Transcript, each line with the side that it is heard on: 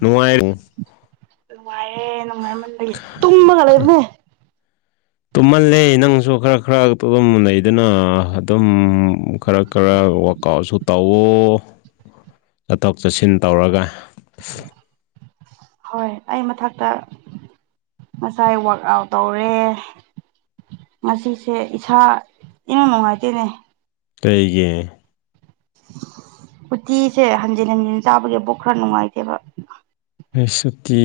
left: ꯅꯨꯡꯉꯥꯏꯉꯣ
right: ꯅꯨꯡꯉꯥꯏꯌꯦ ꯅꯨꯡꯉꯥꯏꯃꯟꯕꯒꯤ ꯇꯨꯝꯃꯒ ꯂꯩꯕꯅꯦ
left: ꯇꯨꯝꯃꯜꯂꯦ ꯅꯪꯁꯨ ꯈꯔ ꯈꯔ ꯑꯗꯨꯝ ꯂꯩꯗꯨꯅ ꯑꯗꯨꯝ ꯈꯔ ꯈꯔ ꯀꯥꯁꯨ ꯇꯧꯑꯣ
right: [inaudible]
left: ꯆꯠꯊꯣꯛ ꯆꯠꯁꯤꯟ ꯇꯧꯔꯒ
right: ꯍꯣꯏ ꯑꯩ ꯃꯊꯛꯇ ꯉꯁꯥꯏ ꯋꯥꯛ ꯑꯥꯛ ꯑꯥꯎꯠ ꯇꯧꯔꯦ ꯉꯁꯤꯁꯦ ꯏꯁꯥ ꯏꯅꯨꯡ ꯅꯨꯡꯉꯥꯏꯇꯦꯅꯦ
left: ꯀꯩꯒꯤ
right: ꯎꯇꯤꯁꯦ ꯍꯟꯖꯤꯟ ꯍꯟꯖꯤꯟ ꯆꯥꯕꯒꯤ ꯄꯨꯛ ꯈꯔ ꯅꯨꯡꯉꯥꯏꯇꯦꯕ
left: ꯑꯩ ꯁꯨꯇꯤ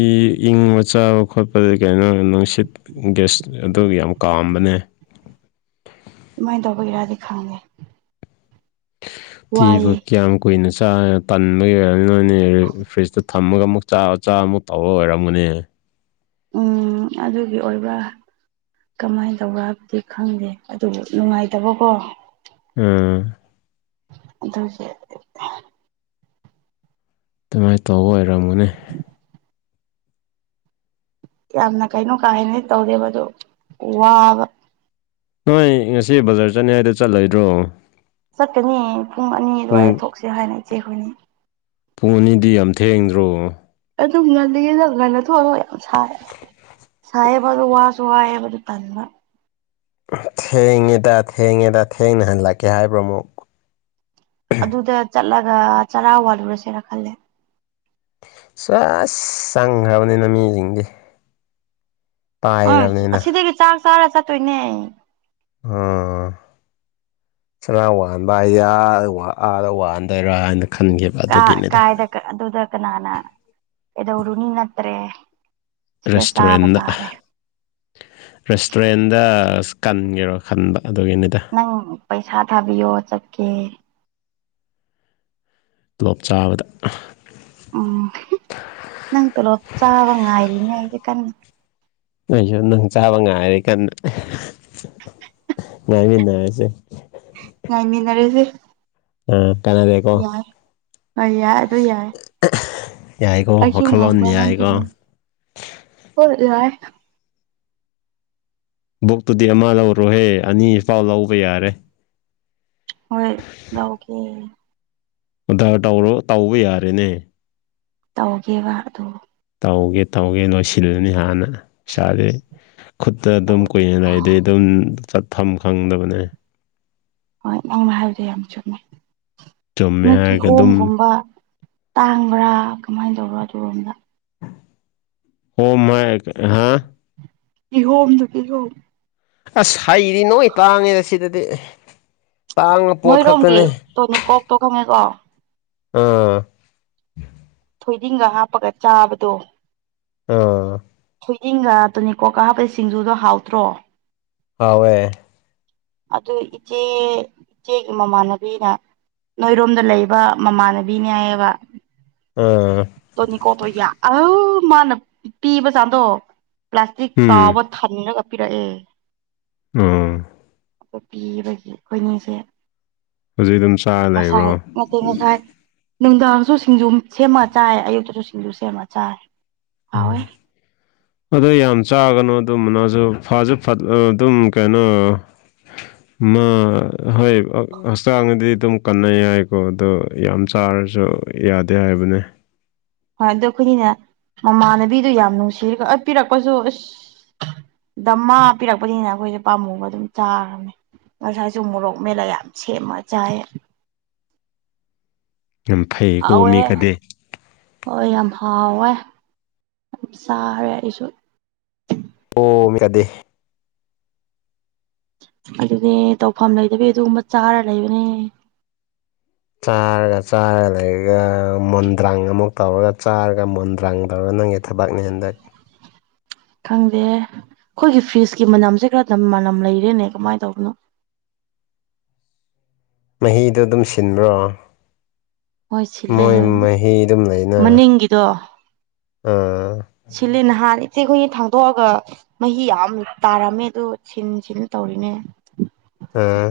left: ꯏꯪꯕ ꯆꯥꯕ ꯈꯣꯠꯄꯗ ꯀꯩꯅꯣ ꯅꯨꯡꯁꯤꯠ ꯒ꯭ꯦꯁ ꯑꯗꯨ ꯌꯥꯝ ꯀꯥꯝꯕꯅꯦ
right: ꯑꯗꯨꯃꯥꯏꯅ ꯇꯧꯕꯒꯤꯔꯗꯤ ꯈꯪꯗꯦ
left: ꯊꯤꯕꯨ
right: ꯋꯥꯏꯌꯦ
left: ꯀꯌꯥꯝ ꯀꯨꯏꯅ ꯆꯥ ꯇꯥꯟꯕ ꯑꯣꯢꯔꯝꯅꯤ ꯅꯣꯢ ꯑꯅꯤ ꯐ꯭ꯔꯤꯖꯇ ꯑꯃꯨꯛ ꯑꯃꯨꯛ ꯆꯥꯕꯗ ꯆꯥꯃꯨꯛ ꯇꯧꯕ ꯑꯣꯏꯔꯝꯒꯅꯦ
right: ꯎꯝ ꯑꯗꯨꯒꯤ ꯑꯣꯏꯕꯔꯥ ꯀꯃꯥꯏꯅ ꯇꯧꯕꯥ ꯍꯥꯏꯕꯗꯤ ꯈꯪꯗꯦ ꯑꯗꯨꯕꯨ ꯅꯨꯡꯉꯥꯏꯇꯕꯀꯣ
left: ꯎꯝ
right: ꯑꯗꯨꯁꯦ
left: ꯑꯗꯨꯃꯥꯏꯅ ꯇꯧꯕ ꯑꯣꯏꯔꯝꯒꯅꯤ
right: ꯌꯥꯝꯅ ꯀꯩꯅꯣ ꯀꯥꯍꯦꯟꯅꯗꯤ ꯇꯧꯗꯦꯕ ꯑꯗꯨ ꯋꯥꯕ
left: ꯅꯣꯏ ꯉꯁꯤ ꯕꯖꯥꯔ ꯆꯠꯅꯤ ꯍꯥꯏꯗꯣ ꯆꯠꯂꯣꯏꯗ꯭ꯔꯣ
right: ꯆꯠꯀꯅꯤ ꯄꯨꯡ ꯑꯅꯤ
left: ꯄꯨꯡ
right: ꯑꯗꯨꯋꯥꯏꯗ ꯊꯣꯛꯁꯦ ꯍꯥꯏꯅ ꯏꯆꯦ ꯑꯩꯈꯣꯏꯅꯤ
left: ꯄꯨꯡ ꯑꯅꯤꯗꯤ ꯌꯥꯝ ꯊꯦꯡꯗ꯭ꯔꯣ
right: ꯑꯗꯨꯝ ꯉꯜꯂꯤꯌꯦꯗ ꯉꯟꯅ ꯊꯣꯛꯑꯔꯣꯏ ꯌꯥꯝ ꯁꯥꯏ ꯁꯥꯏꯌꯦꯕ ꯑꯗꯨ ꯋꯥꯁꯨ ꯋꯥꯏ ꯍꯥꯏꯕꯗꯨ ꯇꯟꯕ
left: ꯊꯦꯡꯉꯦꯗ ꯊꯦꯡꯉꯦꯗ ꯊꯦꯡꯅ ꯍꯜꯂꯛꯀꯦ ꯍꯥꯏꯕ꯭ꯔꯥ ꯑꯃꯨꯛ
right: ꯑꯗꯨꯗ ꯆꯠꯂꯒ ꯆꯔꯥ ꯋꯥꯟꯂꯨꯔꯁꯤꯔ ꯈꯜꯂꯦ
left: ꯆꯦꯁ ꯆꯪꯒꯔꯥꯕꯅꯤꯅ ꯃꯤꯁꯤꯡꯁꯦ
right: ꯑꯥꯥꯣꯢ ꯑꯁꯤꯗꯒꯤ ꯆꯥꯛ ꯆꯥꯔ ꯆꯠꯇꯣꯏꯅꯦ
left: ꯑꯥ ꯑꯥ ꯑꯥ ꯆꯔꯥ ꯋꯥꯟꯕ ꯑꯥ ꯑꯥꯗ ꯋꯥꯟꯗꯣꯏꯔꯥ ꯍꯥꯏꯅ ꯈꯟꯈꯤꯕ
right: ꯀ
left: ꯑꯗꯨꯒꯤꯅꯤꯗ
right: ꯀꯥꯏꯗ ꯑꯗꯨꯗ ꯀꯅꯥꯅ ꯀꯩꯗꯧꯔꯨꯅꯤ ꯅꯠꯇ꯭ꯔꯦ ꯁꯤꯗ ꯆꯥꯕ
left: ꯔꯦꯁꯇꯨꯔꯦꯟꯗ
right: ꯇꯥꯔꯦ
left: ꯔꯦꯁꯇꯨꯔꯦꯟꯗ ꯑꯁ ꯀꯟꯒꯦꯔꯣ ꯈꯟꯕ ꯑꯗꯨꯒꯤꯅꯤꯗ
right: ꯅꯪ ꯄꯩꯁꯥ ꯊꯥꯕꯤꯌꯣ ꯆꯠꯀꯦ
left: ꯇꯣꯂꯣꯞ ꯆꯥꯕꯗ
right: ꯎꯝ ꯅꯪ ꯇꯣꯂꯣꯞ ꯆꯥꯕ ꯉꯥꯏꯔꯤꯅꯦ ꯑꯩꯖꯦ ꯀꯥꯟꯅ
left: ꯑꯩꯖꯨ ꯅꯪ ꯆꯥꯕ ꯉꯥꯏꯔꯦ ꯀꯟꯅ ꯉꯥꯏꯃꯤꯟꯅꯔꯁꯦ
right: ꯉꯥꯏꯃꯤꯟꯅꯔꯖꯦ
left: ꯎꯝ ꯀꯥꯟꯅꯥꯗꯦ ꯀꯣ
right: ꯍꯣꯏ ꯌꯥꯏ ꯑꯗꯨ ꯌꯥꯏ
left: ꯌꯥꯏꯀꯣ
right: ꯑꯩꯁꯨ
left: ꯋꯥꯈꯜꯂꯣꯟ
right: ꯉꯥꯏꯕ ꯅꯪꯁꯨ
left: ꯌꯥꯢꯀꯣ
right: ꯉꯥꯏ ꯍꯣꯏ ꯌꯥꯏ
left: ꯕꯨꯛꯇꯨꯗꯤ ꯑꯃ ꯂꯧꯔꯣꯍꯦ ꯑꯅꯤꯐꯥꯎ ꯂꯧꯕ ꯌꯥꯔꯦ
right: ꯍꯣꯏ ꯂꯧꯒꯦ
left: ꯑꯣꯗꯔ ꯇꯧꯔꯣ ꯇꯧꯕ ꯌꯥꯔꯦꯅꯦ
right: ꯇꯧꯒꯦꯕ ꯑꯗꯨ
left: ꯇꯧꯒꯦ ꯇꯧꯒꯦ ꯅꯣꯏꯁꯤꯜꯂꯅꯤ ꯍꯥꯟꯅ ꯏꯁꯥꯖꯦ ꯈꯨꯠꯇ ꯑꯗꯨꯝ ꯀꯨꯏꯅ ꯂꯩꯔꯗꯤ ꯗꯨꯝ ꯆꯠꯐꯝ ꯈꯪꯗꯕꯅꯦ
right: ꯍꯣꯏ ꯅꯪꯅ ꯍꯥꯏꯕꯗꯣ ꯌꯥꯝ ꯆꯨꯝꯃꯦ
left: ꯆꯨꯝꯃꯦ
right: ꯅꯣꯏ
left: ꯍꯥꯏꯔꯒ ꯑꯗꯨꯝ
right: ꯀꯤꯍꯣꯝꯒꯨꯝꯕ ꯇꯥꯡꯕ꯭ꯔꯥ ꯀꯃꯥꯏꯅ ꯇꯧꯕ꯭ꯔꯣ ꯀꯤꯍꯣꯝꯗꯣ
left: [unintelligible]
right: ꯀꯤꯍꯣꯝꯗꯨ ꯀꯤꯍꯣꯝ
left: ꯑꯁ ꯍꯩꯗꯤ ꯂꯣꯏ ꯇꯥꯡꯉꯦꯗ ꯁꯤꯗꯗꯤ ꯇꯥꯡꯕ ꯄꯣꯠ
right: ꯅꯣꯏꯔꯣꯝꯒꯤ
left: ꯈꯛꯇꯅꯦ
right: ꯇꯣꯅꯤꯡꯀꯣꯛꯇꯣ ꯈꯪꯉꯦꯀꯣ
left: ꯑꯥ
right: ꯊꯣꯏꯗꯤꯡꯒ ꯍꯥꯞꯄꯒ ꯆꯥꯕꯗꯣ
left: ꯑꯥ
right: ꯊꯣꯏꯗꯤꯡꯒ ꯇꯨꯅꯤꯡꯀꯣꯛꯀ ꯍꯥꯞꯄ ꯁꯤꯡꯖꯨꯗꯣ ꯍꯥꯎꯇ꯭ꯔꯣ
left: ꯍꯥꯎꯋꯦ
right: ꯑꯗꯨ ꯏꯆꯦ ꯏꯆꯦꯒꯤ ꯃꯃꯥꯟꯅꯕꯤꯅ ꯅꯣꯏꯔꯣꯝꯗ ꯂꯩꯕ ꯃꯃꯥꯟꯅꯕꯤꯅꯦ ꯍꯥꯏꯌꯦꯕ꯫
left: ꯑꯝ
right: ꯇꯣꯅꯤꯀꯣꯛꯇꯣ ꯌꯥ ꯑ ꯃꯥꯅ ꯄꯤꯕ ꯖꯥꯝꯗꯣ ꯄ꯭ꯂꯥꯁꯇꯤꯛ
left: ꯎꯝ
right: ꯆꯥꯎꯕ ꯊꯟꯅꯕ ꯄꯤꯔꯛꯑꯦ
left: ꯎꯝ
right: ꯄꯤꯕꯒꯤ ꯑꯩꯈꯣꯏꯅꯤꯁꯦ
left: ꯍꯧꯖꯤꯛ ꯑꯗꯨꯝ ꯆꯥꯔ ꯂꯩꯕ꯭ꯔꯣ
right: ꯉꯁꯥꯏ ꯑ ꯉꯁꯥꯏ ꯅꯨꯡꯗꯥꯡꯁꯨ ꯁꯤꯡꯖꯨ ꯁꯦꯝꯃ ꯆꯥꯏ ꯑꯌꯨꯛꯇꯁꯨ ꯁꯤꯡꯖꯨ ꯁꯦꯝꯃ ꯆꯥꯏ
left: ꯎꯝ
right: ꯍꯥꯎꯋꯦ
left: ꯑꯗꯣ ꯌꯥꯝ ꯆꯥꯒꯅꯨ ꯑꯗꯨꯝꯕꯅꯁꯨ ꯐꯁꯨ ꯑꯗꯨꯝ ꯀꯩꯅꯣ
right: [inaudible]
left: ꯑꯃ ꯍꯣꯏ ꯍꯛꯆꯥꯡꯗꯗꯤ ꯑꯗꯨꯝ ꯀꯟꯅꯩ ꯌꯥꯏꯀꯣ ꯑꯗꯣ ꯌꯥꯝ ꯆꯥꯔꯁꯨ ꯌꯥꯗꯦ ꯍꯥꯏꯕꯅꯦ
right: ꯍꯣꯏ ꯑꯩꯈꯣꯏꯅꯤꯅ ꯃꯃꯥꯟꯅꯕꯤꯗꯨ ꯌꯥꯝ ꯅꯨꯡꯁꯤꯕ ꯄꯤꯔꯛꯄꯁꯨ ꯑꯁ ꯗꯃꯥ ꯄꯤꯔꯛꯄꯅꯤꯅ ꯑꯩꯈꯣꯏꯁꯦ ꯄꯥꯝꯃꯨꯕ ꯑꯗꯨꯝ ꯆꯥꯒ꯭ꯔꯝꯅꯦ ꯉꯁꯥꯏꯁꯨ ꯃꯣꯔꯣꯛ ꯃꯦꯠꯂꯥ ꯌꯥꯝ ꯁꯦꯝꯃ ꯆꯥꯏꯌꯦ
left: ꯌꯥꯝ ꯐꯩꯀꯣ
right: ꯍꯥꯎꯋꯦ
left: ꯃꯤ ꯀꯥꯗꯤ
right: ꯍꯣꯏ ꯌꯥꯝ ꯍꯥꯎꯋꯦ ꯌꯥꯝ ꯆꯥꯔꯦ ꯑꯩꯁꯨ
left: [unintelligible]
right: ꯑꯗꯨꯅꯦ ꯇꯧꯐꯝ ꯂꯩꯗꯕꯤ ꯑꯗꯨꯒꯨꯝꯕ ꯆꯥꯔ ꯂꯩꯕꯅꯦ
left: ꯆꯥꯔꯒ ꯆꯥꯔ ꯂꯩꯔꯒ ꯃꯨꯟꯗ꯭ꯔꯥꯡ ꯑꯃꯨꯛ ꯇꯧꯔꯒ ꯆꯥꯔꯒ ꯃꯨꯟꯗ꯭ꯔꯥꯡ ꯇꯧꯔꯒ ꯅꯪꯉ ꯊꯕꯥꯛꯅꯍꯟꯗ
right: ꯈꯪꯗꯦ ꯑꯩꯈꯣꯏꯒꯤ ꯐ꯭ꯔꯤꯖꯀꯤ ꯃꯅꯝꯁꯦ ꯈꯔꯗ ꯃꯅꯝ ꯂꯩꯔꯦꯅꯦ ꯀꯃꯥꯏꯅ ꯇꯧꯕꯅꯣ
left: ꯃꯍꯤꯗꯣ ꯑꯗꯨꯝ ꯁꯤꯟꯕ꯭ꯔꯣ
right: ꯍꯣꯏ ꯁꯤꯜꯂꯦ
left: ꯃꯣꯏ
right: ꯍꯣꯏ
left: ꯃꯍꯤ ꯑꯗꯨꯝ ꯂꯩꯅ
right: ꯃꯅꯤꯡꯒꯤꯗꯣ
left: ꯑꯥ
right: ꯁꯤꯜꯂꯤ ꯅꯍꯥꯟ ꯏꯆꯦ ꯑꯩꯈꯣꯏꯅ ꯊꯥꯡꯗꯣꯛꯑꯒ ꯃꯍꯤ ꯌꯥꯝ ꯇꯥꯔꯝꯃꯦ ꯑ ꯁꯤꯟ ꯁꯤꯟ ꯇꯧꯔꯤꯅꯦ꯫
left: ꯑꯥ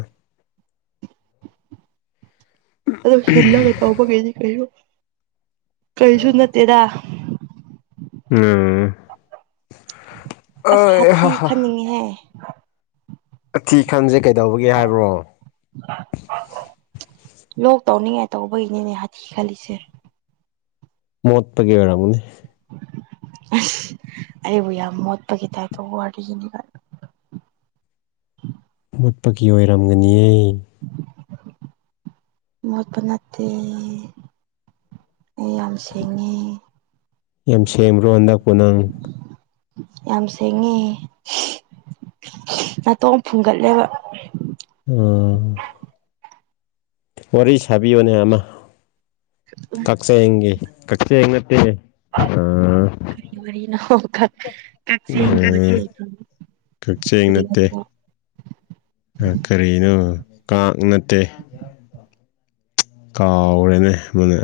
right: ꯑꯗꯣ ꯍꯤꯜꯂꯒ ꯇꯧꯕꯈꯩꯗꯤ ꯀꯩ ꯀꯩꯁꯨ ꯅꯠꯇꯦꯗ
left: ꯎꯝ
right: ꯑꯁ ꯍꯥꯊꯤ ꯈꯟꯅꯤꯡꯉꯦꯍꯦ
left: ꯑꯊꯤ ꯈꯟꯁꯦ ꯀꯩꯗꯧꯕꯒꯦ ꯍꯥꯏꯕ꯭ꯔꯣ
right: ꯂꯣꯛ ꯇꯧꯅꯤꯡꯉꯥꯏ ꯇꯧꯕꯒꯤꯅꯤꯅꯦ ꯍꯥꯊꯤ ꯈꯜꯂꯤꯁꯦ꯫
left: ꯃꯣꯠꯄꯒꯤ ꯑꯣꯏꯔꯝꯒꯅꯤ
right: ꯑꯩꯕꯨ ꯌꯥꯝ ꯃꯣꯠꯄꯒꯤ ꯇꯥꯞꯇꯥ ꯋꯥꯔꯤꯒꯤꯗꯤ
left: ꯃꯨꯠꯄꯒꯤ ꯑꯣꯏꯔꯝꯒꯅꯤꯌꯦ꯫
right: [inaudible] ꯃꯣꯠꯄ ꯅꯠꯇꯦ ꯑꯩ ꯌꯥꯝ ꯁꯦꯡꯉꯦ꯫
left: ꯌꯥꯝ ꯁꯦꯝꯈ꯭ꯔꯣ ꯍꯟꯗꯛꯄ ꯅꯪ
right: ꯌꯥꯝ ꯁꯦꯡꯉꯦ ꯅꯥꯇꯣ ꯐꯨꯡꯒꯠꯂꯦꯕ
left: ꯎ ꯋꯥꯔꯤ ꯁꯥꯕꯤꯌꯣꯅꯦ ꯑꯃ꯫
right: ꯎ
left: ꯀꯥꯛꯆꯦꯡꯒꯤ ꯀꯥꯛꯆꯦꯡꯒꯤ ꯅꯠꯇꯦꯅꯦ
right: ꯀꯔꯤ ꯋꯥꯔꯤꯅ ꯀꯥꯛꯆꯦꯡꯒꯤ ꯋꯥꯔꯤ
left: ꯎꯝ
right: ꯂꯩ
left: ꯀꯛꯆꯦꯡ
right: ꯀꯔꯤꯅ
left: ꯅꯠꯇꯦ ꯀꯔꯤꯅꯣ ꯀꯥꯡ ꯅꯠꯇꯦ ꯌꯥ [inaudible] ꯀꯥꯎꯔꯦꯅꯦ ꯃꯗꯨ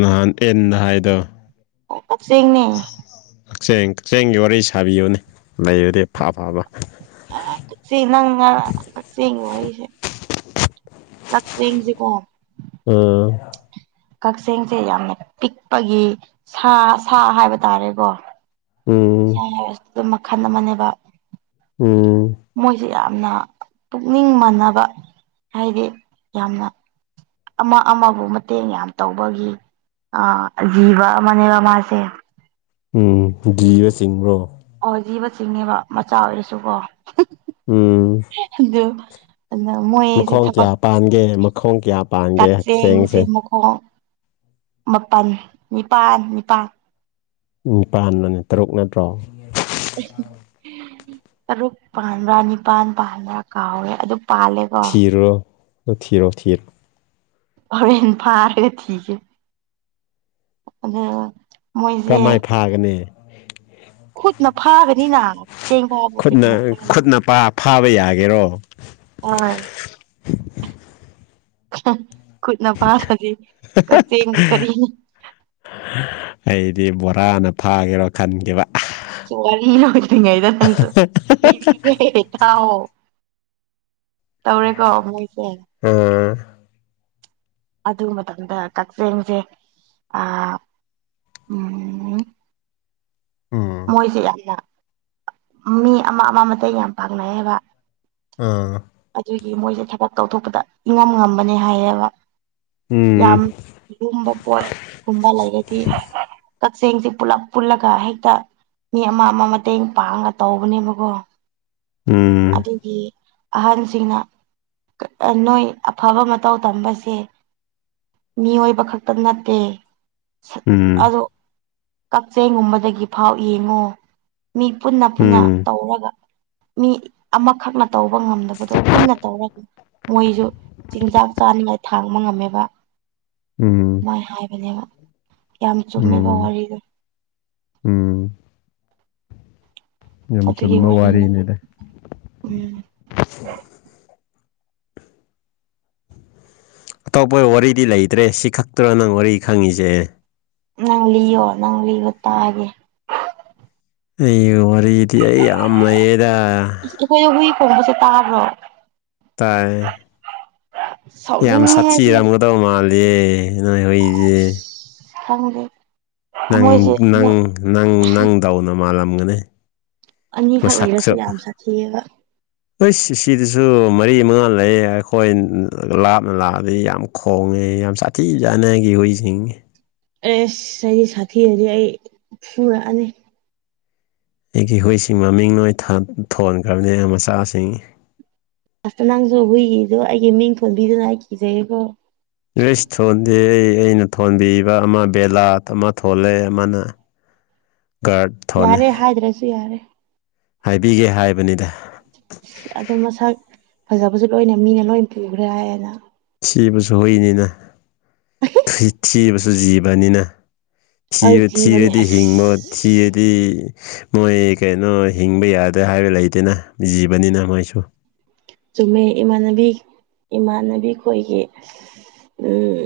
left: ꯅꯍꯥꯟ ꯑꯦꯟ ꯅ ꯍꯥꯏꯗ
right: ꯀꯛꯆꯦꯡꯅꯦ꯫
left: ꯀꯛꯆꯦꯡ ꯀꯛꯆꯦꯡꯒꯤ ꯋꯥꯔꯤ ꯁꯥꯕꯤꯌꯨꯅꯤ ꯂꯩꯔꯗꯤ ꯐ ꯐꯕ
right: ꯑ ꯀꯛꯆ ꯅꯪ ꯉ ꯀꯛꯆꯦꯡꯒꯤ ꯋꯥꯔꯤꯁꯦ ꯀꯛꯆꯦꯡꯁꯤ ꯀꯣ
left: ꯎꯝ
right: ꯀꯛꯆꯦꯡꯁꯦ ꯌꯥꯝꯅ ꯄꯤꯛꯄꯒꯤ ꯁꯥ ꯁꯥ ꯍꯥꯏꯕ ꯇꯥꯔꯦꯀꯣ ꯏꯁ
left: ꯎꯝ
right: ꯍꯥꯏꯕꯁꯤ ꯑꯗꯨꯝ ꯃꯈꯜ ꯑꯃꯅꯦꯕ
left: ꯎꯝ
right: ꯃꯣꯏꯁꯦ ꯌꯥꯝꯅ ꯄꯨꯛꯅꯤꯡ ꯃꯕ ꯍꯥꯏꯗꯤ ꯌꯥꯝꯅ ꯑꯃ ꯑꯃꯕꯨ ꯃꯇꯦꯡ ꯌꯥꯝ ꯇꯧꯕꯒꯤ ꯑ ꯖꯤꯕ ꯑꯃꯅꯦꯕ ꯃꯥꯁꯦ
left: ꯎꯝ ꯕ ꯆꯤꯡꯕ꯭ꯔꯣ
right: ꯑꯣ ꯖꯤꯕ ꯆꯁꯤꯡꯅꯦꯕ ꯃꯆꯥ ꯑꯣꯏꯔꯁꯨꯀꯣ꯫
left: ꯎꯝ
right: ꯑꯗꯨ ꯑꯗꯨꯅ ꯃꯣꯏꯁꯦ
left: ꯃꯈꯣꯡ
right: ꯊꯕꯛ
left: ꯀꯌꯥ ꯄꯥꯟꯒꯦ ꯃꯈꯣꯡ ꯀꯌꯥ ꯄꯥꯟꯒꯦ ꯀꯛꯆꯦꯡꯁꯦ
right: ꯑꯣ ꯃꯥꯄꯜ ꯅꯤꯄꯥꯜ ꯅꯤꯄꯥꯜ
left: ꯅꯤꯄꯥꯜꯂꯅꯦ ꯇꯔꯨꯛ ꯅꯠꯇ꯭ꯔꯣ
right: ꯇꯔꯨꯛ ꯄꯥꯟꯕ꯭ꯔꯥ ꯅꯤꯄꯜ ꯄꯥꯟꯕ꯭ꯔꯥ ꯀꯥꯎꯔꯦ ꯑꯗꯨ ꯄꯥꯜꯂꯦꯀꯣ
left: ꯊꯤꯔꯣ ꯊꯤꯔꯣ ꯊꯤꯔꯣ
right: ꯍꯣꯔꯦꯟ ꯐꯥꯔꯒ ꯊꯤꯒꯦ ꯑ
left: ꯀꯝꯃꯥꯏ ꯐꯥꯒꯅꯤ
right: [unintelligible] ꯈꯨꯠꯅ ꯐꯥꯒꯅꯤꯅ ꯀꯛꯆꯦꯡ ꯐꯥꯕꯕꯨ ꯀꯔꯤꯅ
left: ꯈꯨꯠꯅ
right: ꯐꯥꯒꯅꯤ
left: ꯈꯨꯠꯅ ꯄꯥ ꯐꯥꯕ ꯌꯥꯒꯦꯔꯣ
right: ꯍꯣꯏ ꯈꯨꯠꯅ ꯐꯥꯗꯔꯗꯤ ꯀꯛꯆꯦꯡꯒꯤ ꯀꯔꯤ
left: ꯑꯩꯗꯤ ꯕꯣꯔꯥꯅ ꯐꯥꯒꯦꯔꯣ ꯈꯟꯈꯤꯕ
right: ꯁꯨꯝ ꯋꯥꯔꯤ ꯂꯣꯏꯗꯔꯤꯉꯩꯗ ꯅꯪꯁꯨ [unintelligible] ꯊꯥꯎ ꯇꯧꯔꯦꯀꯣ ꯃꯣꯏꯁꯦ
left: ꯎꯝ
right: ꯑꯗꯨ ꯃꯇꯝꯗ ꯀꯛꯆꯦꯡꯁꯦ ꯎꯝ
left: ꯎꯝ
right: ꯃꯣꯏꯁꯦ ꯌꯥꯝꯅ ꯃꯤ ꯑꯃ ꯑꯃ ꯃꯇꯦꯡ ꯌꯥꯝ ꯄꯥꯡꯅꯩ ꯌꯦꯕ
left: ꯑꯝ
right: ꯑꯗꯨꯒꯤ ꯃꯣꯏꯁꯦ ꯊꯕꯛ ꯇꯧꯊꯣꯛꯄꯗ ꯏꯉꯝ ꯉꯝꯕꯅꯦ ꯍꯥꯏꯌꯦꯕ
left: ꯎꯝ
right: ꯌꯥꯝ ꯂꯨꯝꯕ ꯄꯣꯠ ꯀꯨꯝꯕ ꯂꯩꯔꯗꯤ ꯀꯛꯆꯦꯡꯁꯤ ꯄꯨꯂꯞ ꯄꯨꯜꯂꯒ ꯍꯦꯛꯇ ꯃꯤ ꯑꯃ ꯑꯃ ꯃꯇꯦꯡ ꯄꯥꯡꯉ ꯇꯧꯕꯅꯦꯕꯀꯣ
left: ꯎꯝ
right: ꯑꯩꯈꯣꯏꯒꯤ ꯑꯍꯟꯁꯤꯡꯅ ꯅꯣꯏ ꯑꯐꯕ ꯃꯇꯧ ꯇꯝꯕꯁꯦ ꯃꯤꯑꯣꯏꯕ ꯈꯛꯇ ꯅꯠꯇꯦ
left: ꯎꯝ
right: ꯑꯗꯣ ꯀꯛꯆꯩꯒꯨꯝꯕꯗꯒꯤ ꯐꯥꯎ ꯌꯦꯡꯉꯣ ꯃꯤ ꯄꯨꯟꯅ ꯄꯨꯟꯅ
left: ꯎꯝ
right: ꯇꯧꯋꯣꯕ ꯃꯤ ꯑꯃꯈꯛꯅ ꯇꯧ ꯇꯧꯕ ꯉꯝꯗꯕꯗꯣ ꯄꯨꯟꯅ ꯇꯧꯔꯗꯤ ꯃꯣꯏꯁꯨ ꯆꯤꯟꯖꯥꯛ ꯆꯥꯅꯤꯡꯉꯥꯏ ꯊꯥꯡꯕ ꯉꯝꯃꯦꯕ
left: ꯎꯝ
right: ꯃꯥꯏ ꯍꯥꯏꯕꯅꯦꯕ ꯌꯥꯝ ꯆꯨꯝꯃꯦꯕ
left: ꯎꯝ
right: ꯋꯥꯔꯤꯗꯣ
left: ꯎꯝ ꯌꯥꯝ
right: ꯑꯗꯨꯒꯤ
left: ꯆꯨꯝꯕ
right: ꯋꯥꯔꯤꯅꯤꯗ ꯎꯝ
left: ꯑꯇꯣꯞꯄ ꯋꯥꯔꯤꯗꯤ ꯂꯩꯇ꯭ꯔꯦ ꯁꯤ ꯈꯛꯇꯔꯣ ꯅꯪꯅ ꯋꯥꯔꯤ ꯈꯪꯉꯤꯁꯦ
right: ꯅꯪ ꯂꯤꯌꯣ ꯅꯪ ꯂꯤꯌꯣ ꯇꯥꯒꯦ
left: ꯑꯩꯒꯤ ꯋꯥꯔꯤꯗꯤ ꯑꯩ ꯌꯥꯝ ꯂꯩꯌꯦꯗ
right: ꯑꯩꯈꯣꯏꯗ ꯍꯨꯏ ꯈꯣꯡꯕꯁꯦ ꯇꯥꯕ꯭ꯔꯣ
left: ꯇꯥꯏꯌꯦ ꯌꯥꯝ
right: ꯁꯥꯎꯅꯤꯡꯉꯦꯍꯦ ꯁꯤ
left: ꯁꯥꯊꯤꯔꯝꯒꯗꯧ ꯃꯥꯜꯂꯦ ꯅꯣꯏ ꯍꯣꯏꯗꯤ
right: ꯑꯁ ꯈꯪꯗꯦ
left: ꯅꯪ
right: ꯃꯣꯏꯁꯦ
left: ꯅꯪ
right: ꯃꯣꯏ
left: ꯅꯪ ꯅꯪꯗꯥꯎꯅ ꯃꯥ ꯂꯝꯒꯅꯦ
right: ꯑꯅꯤꯈꯛ ꯂꯩꯔꯁꯨ ꯌꯥꯝ ꯁꯥꯊꯤꯑꯕ
left: ꯍꯣꯏ ꯁꯤꯗꯁꯨ ꯃꯔꯤ ꯃꯉꯥ ꯂꯩꯌꯦ ꯑꯩꯈꯣꯏ ꯂꯥꯞꯅ ꯂꯥꯛꯑꯗꯤ ꯌꯥꯝ ꯈꯣꯡꯉꯦ ꯌꯥꯝ ꯁꯥꯊꯤꯖꯥꯅꯒꯤ ꯍꯍꯣꯏꯁꯤꯡ
right: ꯑꯦꯁ ꯑꯩꯗꯤ ꯁꯥꯊꯤꯔꯗꯤ ꯑꯩ ꯐꯨꯔꯛꯑꯅꯤ
left: ꯑꯩꯒꯤ ꯍꯨꯏꯁꯤꯡ ꯃꯃꯤꯡ ꯅꯣꯏ ꯊꯣꯟꯈ꯭ꯔꯕꯅꯤ ꯑꯩ ꯃꯆꯥꯁꯤꯡ
right: ꯑꯁꯇ ꯅꯪꯁꯨ ꯍꯨꯏꯒꯤꯗꯣ ꯑꯩꯒꯤ ꯃꯤꯡ ꯊꯣꯟꯕꯤꯗꯨꯅ ꯑꯩ ꯀꯤꯖꯩꯀꯣ
left: ꯑꯩꯁ ꯊꯣꯟꯗꯦꯍꯦ ꯑꯩꯅ ꯊꯣꯟꯕꯤꯕ ꯑꯃ ꯕꯦꯂꯥꯠ ꯑꯃ ꯊꯣꯜꯂꯦ ꯑꯃꯅ ꯀꯥꯔꯠ
right: ꯌꯥꯔꯦ ꯍꯥꯏꯗ꯭ꯔꯁꯨ ꯌꯥꯔꯦ
left: ꯍꯥꯏꯕꯤꯒꯦ ꯍꯥꯏꯕꯅꯤꯗ
right: ꯑꯗꯨꯝ ꯃꯁꯛ ꯐꯖꯕꯁꯨ ꯂꯣꯏꯅ ꯃꯤꯅ ꯂꯣꯏ ꯄꯨꯈ꯭ꯔꯦ ꯍꯥꯏꯌꯦꯅ꯫
left: ꯊꯤꯕꯁꯨ ꯍꯨꯏꯅꯤꯅ ꯊ ꯊꯤꯕꯁꯨ ꯖꯤꯕꯅꯤꯅ
right: ꯍꯣꯏ
left: ꯊꯤꯔ
right: ꯊꯤꯕꯅꯦ
left: ꯊꯤꯔꯗꯤ
right: ꯑꯁ
left: ꯍꯤꯡꯕ ꯊꯤꯔꯗꯤ ꯃꯣꯏ ꯀꯩꯅꯣ ꯍꯤꯡꯕ ꯌꯥꯗꯦ ꯍꯥꯏꯕ ꯂꯩꯇꯦꯅ ꯖꯤꯕꯅꯤꯅ ꯃꯣꯏꯁꯨ
right: ꯆꯨꯝꯃꯦ ꯏꯃꯥꯟꯅꯕꯤ ꯏꯃꯥꯟꯅꯕꯤ ꯈꯣꯏꯒꯤ ꯎꯝ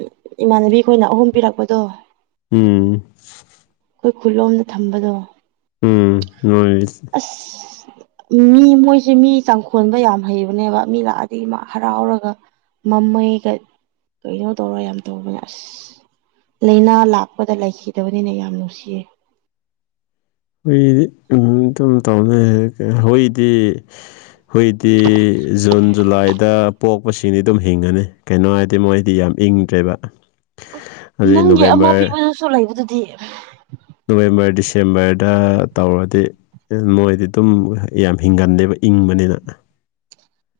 right: ꯏꯃꯥꯟꯅꯕꯤꯈꯣꯏꯅ ꯑꯍꯨꯝ ꯄꯤꯔꯛꯄꯗꯣ
left: ꯎꯝ
right: ꯑꯩꯈꯣꯏ ꯈꯨꯠꯂꯣꯝꯗ ꯊꯝꯕꯗꯣ
left: ꯎꯝ ꯅ
right: ꯑꯁ ꯃꯤ ꯃꯣꯏꯁꯦ ꯃꯤ ꯆꯥꯡꯈꯣꯟꯕ ꯌꯥꯝ ꯍꯩꯕꯅꯦꯕ ꯃꯤ ꯂꯥꯛꯑꯗꯤ ꯃꯥ ꯍꯔꯥꯎꯔꯒ ꯃꯃꯩꯒ ꯀꯩꯅꯣ ꯇꯧꯔ ꯌꯥꯝ ꯇꯧꯕꯅꯦ ꯑꯁ ꯂꯥꯏꯅꯥ ꯂꯥꯛꯄꯗ ꯂꯩꯈꯤꯗꯕꯅꯤꯅ ꯌꯥꯝ ꯅꯨꯡꯁꯤꯌꯦ
left: ꯑꯩꯏꯗꯤ ꯑꯗꯨꯝ ꯇꯧꯅꯩ ꯍꯏꯗꯤ ꯍꯨꯏꯗꯤ ꯖꯨꯟ ꯖꯨꯂꯥꯏꯗ ꯄꯣꯛꯄꯁꯤꯡꯗꯤ ꯑꯗꯨꯝ ꯍꯤꯡꯉꯅꯤ ꯀꯩꯅꯣ ꯍꯥꯏꯗꯤ ꯃꯣꯏꯗꯤ ꯌꯥꯝ ꯏꯪꯗ꯭ꯔꯦꯕ
right: ꯎ
left: ꯑꯗꯨꯗꯩ
right: ꯅꯪꯒꯤ ꯑꯃ
left: ꯅꯣꯕꯦꯝꯕꯔ
right: ꯄꯤꯕꯗꯨꯁꯨ ꯂꯩꯕꯗꯨꯗꯤ
left: ꯅꯣꯕꯦꯝꯕꯔ ꯗꯤꯁꯦꯝꯕꯔꯗ ꯇꯧꯔꯗꯤ ꯃꯣꯏꯗꯤ ꯑꯗꯨꯝ ꯌꯥꯝ ꯍꯤꯡꯒꯜꯗꯦꯕ ꯏꯪꯕꯅꯤꯅ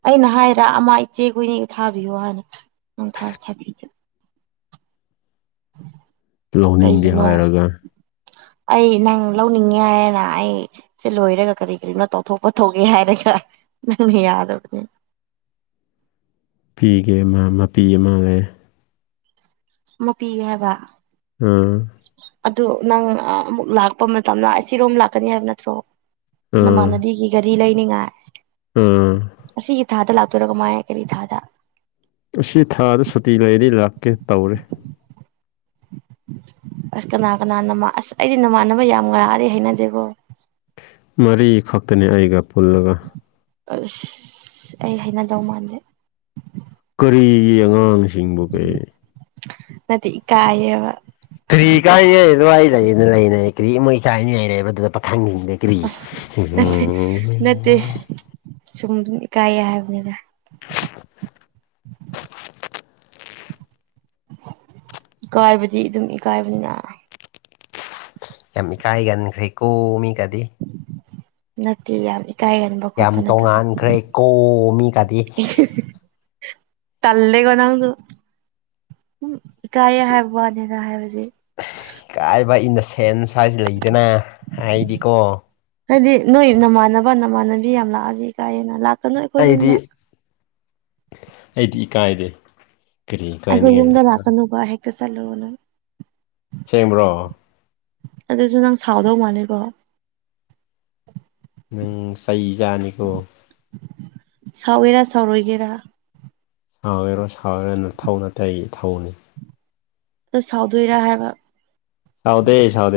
right: ꯑꯩꯅ ꯍꯥꯏꯔ ꯑꯃ ꯏꯆꯦ ꯀꯨꯏꯅꯒ ꯊꯥꯕꯤꯌꯣ ꯍꯥꯏꯅ
left: ꯂꯧꯅꯤꯡꯗꯦ
right: ꯀꯩꯒꯤꯅꯣ
left: ꯍꯥꯏꯔꯒ
right: ꯑꯩ ꯅꯪ ꯂꯧꯅꯤꯡꯉꯦ ꯍꯥꯏꯌꯦꯅ ꯑꯩ ꯁꯤ ꯂꯣꯏꯔꯒ ꯀꯔꯤ ꯀꯔꯤꯅꯣ ꯇꯧꯊꯣꯛꯄ ꯊꯣꯛꯧꯒꯦ ꯍꯥꯏꯔꯒ ꯅꯪꯅ ꯌꯥꯗꯕꯅꯦ
left: ꯄꯤꯤꯒꯦ ꯑꯃ ꯃꯄꯤ ꯑꯃ ꯂꯩ
right: ꯃꯨꯄꯤꯤꯒꯦ ꯍꯥꯏꯕ
left: ꯎꯝ
right: ꯑꯗꯨ ꯅꯪ ꯑꯃꯨꯛ ꯂꯥꯛꯄ ꯃꯇꯝꯗ ꯑꯁꯤꯔꯣꯝ ꯂꯥꯛꯀꯅꯤ ꯍꯥꯏꯕ ꯅꯠꯇ꯭ꯔꯣ ꯅꯃꯥꯟꯅꯕꯤꯒꯤ ꯔꯤ ꯂꯩꯅꯤꯉꯥꯏ
left: ꯎꯝ
right: ꯑꯁꯤꯒꯤ ꯊꯥꯗ ꯂꯥꯛꯇꯣꯏꯔꯒ ꯃꯥꯏ ꯀꯔꯤ ꯊꯥꯗ
left: ꯑꯁꯤ ꯊꯥꯗ ꯁꯨꯇꯤ ꯂꯩꯔꯗꯤ ꯂꯥꯛꯀꯦ ꯇꯧꯔꯦ
right: [inaudible] [inaudible] ꯑꯁ ꯀꯅꯥ ꯀꯅꯥꯅꯥꯟ ꯑꯁ ꯑꯩꯗꯤ ꯅꯃꯥꯟꯅꯕ ꯌꯥꯝ ꯉꯔꯛꯑꯗꯤ ꯍꯩꯅꯗꯦꯀꯣ
left: ꯃꯔꯤꯈꯛꯇꯅꯤ ꯑꯩꯒ ꯄꯨꯜꯂꯒ
right: ꯑ ꯑꯩ ꯍꯥꯏꯅꯗꯧ ꯃꯥꯟꯂꯦ
left: ꯀꯔꯤꯒꯤ ꯑꯉꯥꯡꯁꯤꯡꯕꯨ ꯀꯩ
right: ꯅꯗꯤ ꯀꯥꯌꯦ
left: ꯀꯔꯤ ꯀꯥꯏꯒꯦ ꯑꯗꯨꯋꯥꯏ ꯂꯩꯅ ꯂꯩꯅ ꯀꯔꯤ ꯃꯣꯏ ꯀꯥꯏꯅꯉꯥꯏ ꯂꯩꯕ꯭ꯔꯥ ꯑꯗꯨꯗ ꯄꯈꯪ ꯀ꯭ꯔꯤ
right: ꯇꯦ ꯁꯨꯝ ꯏꯀꯥꯏꯌꯦ ꯍꯥꯏꯕꯅꯤꯗ
left: [inaudible]
right: ꯏꯀꯥꯏꯕꯗꯤ ꯑꯗꯨꯝ ꯏꯀꯥꯏꯕꯅꯤꯅ
left: ꯌꯥꯝ ꯏꯀꯥꯏꯒꯟꯈ꯭ꯔꯦꯀꯣ ꯃꯤꯒꯗꯤ
right: ꯅꯠꯇꯦ ꯌꯥꯝ ꯏꯀꯥꯏꯒꯟ
left: ꯌꯥꯝ ꯇꯣꯉꯥꯟꯈ꯭ꯔꯦ ꯀꯣ ꯃꯤꯒꯗꯤ
right: ꯇꯜꯦ ꯀꯅꯥꯗꯨ ꯎꯝ ꯏꯀꯥꯏꯌꯦꯦ ꯍꯥꯏꯕ ꯋꯥꯅꯤꯅ ꯍꯥꯏꯕꯁ
left: ꯀꯥꯏꯕ ꯏꯟ ꯗ ꯁꯦꯟꯁ ꯍꯥꯏꯁꯤ ꯂꯩꯗꯅ ꯍꯥꯏꯗꯤꯀꯣ
right: ꯍꯥꯏꯗꯤ ꯅꯣꯏ ꯅꯃꯥꯟꯅꯕ ꯅꯃꯥꯟꯅꯕꯤ ꯌꯥꯝ ꯂꯥꯛꯑꯗꯤ ꯀꯥꯏꯑꯦꯅ ꯂꯥꯛ
left: ꯑꯩꯗꯤ ꯑꯩꯗꯤ ꯏꯀꯥꯏꯗꯦ ꯀꯔꯤ
right: ꯑꯩꯈꯣꯏ
left: ꯏꯀꯥꯏꯅꯤꯡꯉꯥꯏ
right: ꯌꯨꯝꯗ ꯂꯥꯛꯀꯅꯨꯕ ꯍꯦꯛꯛꯇ ꯆꯂꯨꯅ
left: ꯁꯦꯝꯕ꯭ꯔꯣ
right: ꯑꯗꯨꯁꯨ ꯅꯪ ꯁꯥꯎꯗꯧ ꯃꯥꯥꯜꯂꯦꯀꯣ
left: ꯅꯪ ꯆꯩ ꯆꯥꯅꯤꯀꯣ
right: ꯁꯥꯎꯒꯦꯔ ꯁꯥꯎꯔꯣꯏꯒꯦꯔ
left: ꯁꯥꯎꯒꯦꯔꯣ ꯁꯥꯥꯎꯒꯦꯔꯣ ꯅꯊꯧ ꯅꯠꯇꯦ ꯑꯩꯒꯤ ꯏꯊꯧꯅꯤ
right: ꯑꯗꯨ ꯁꯥꯎꯗꯣꯏꯔꯥ ꯍꯥꯏꯕ
left: ꯁꯥꯎꯗꯦ ꯁꯥꯎꯗꯦ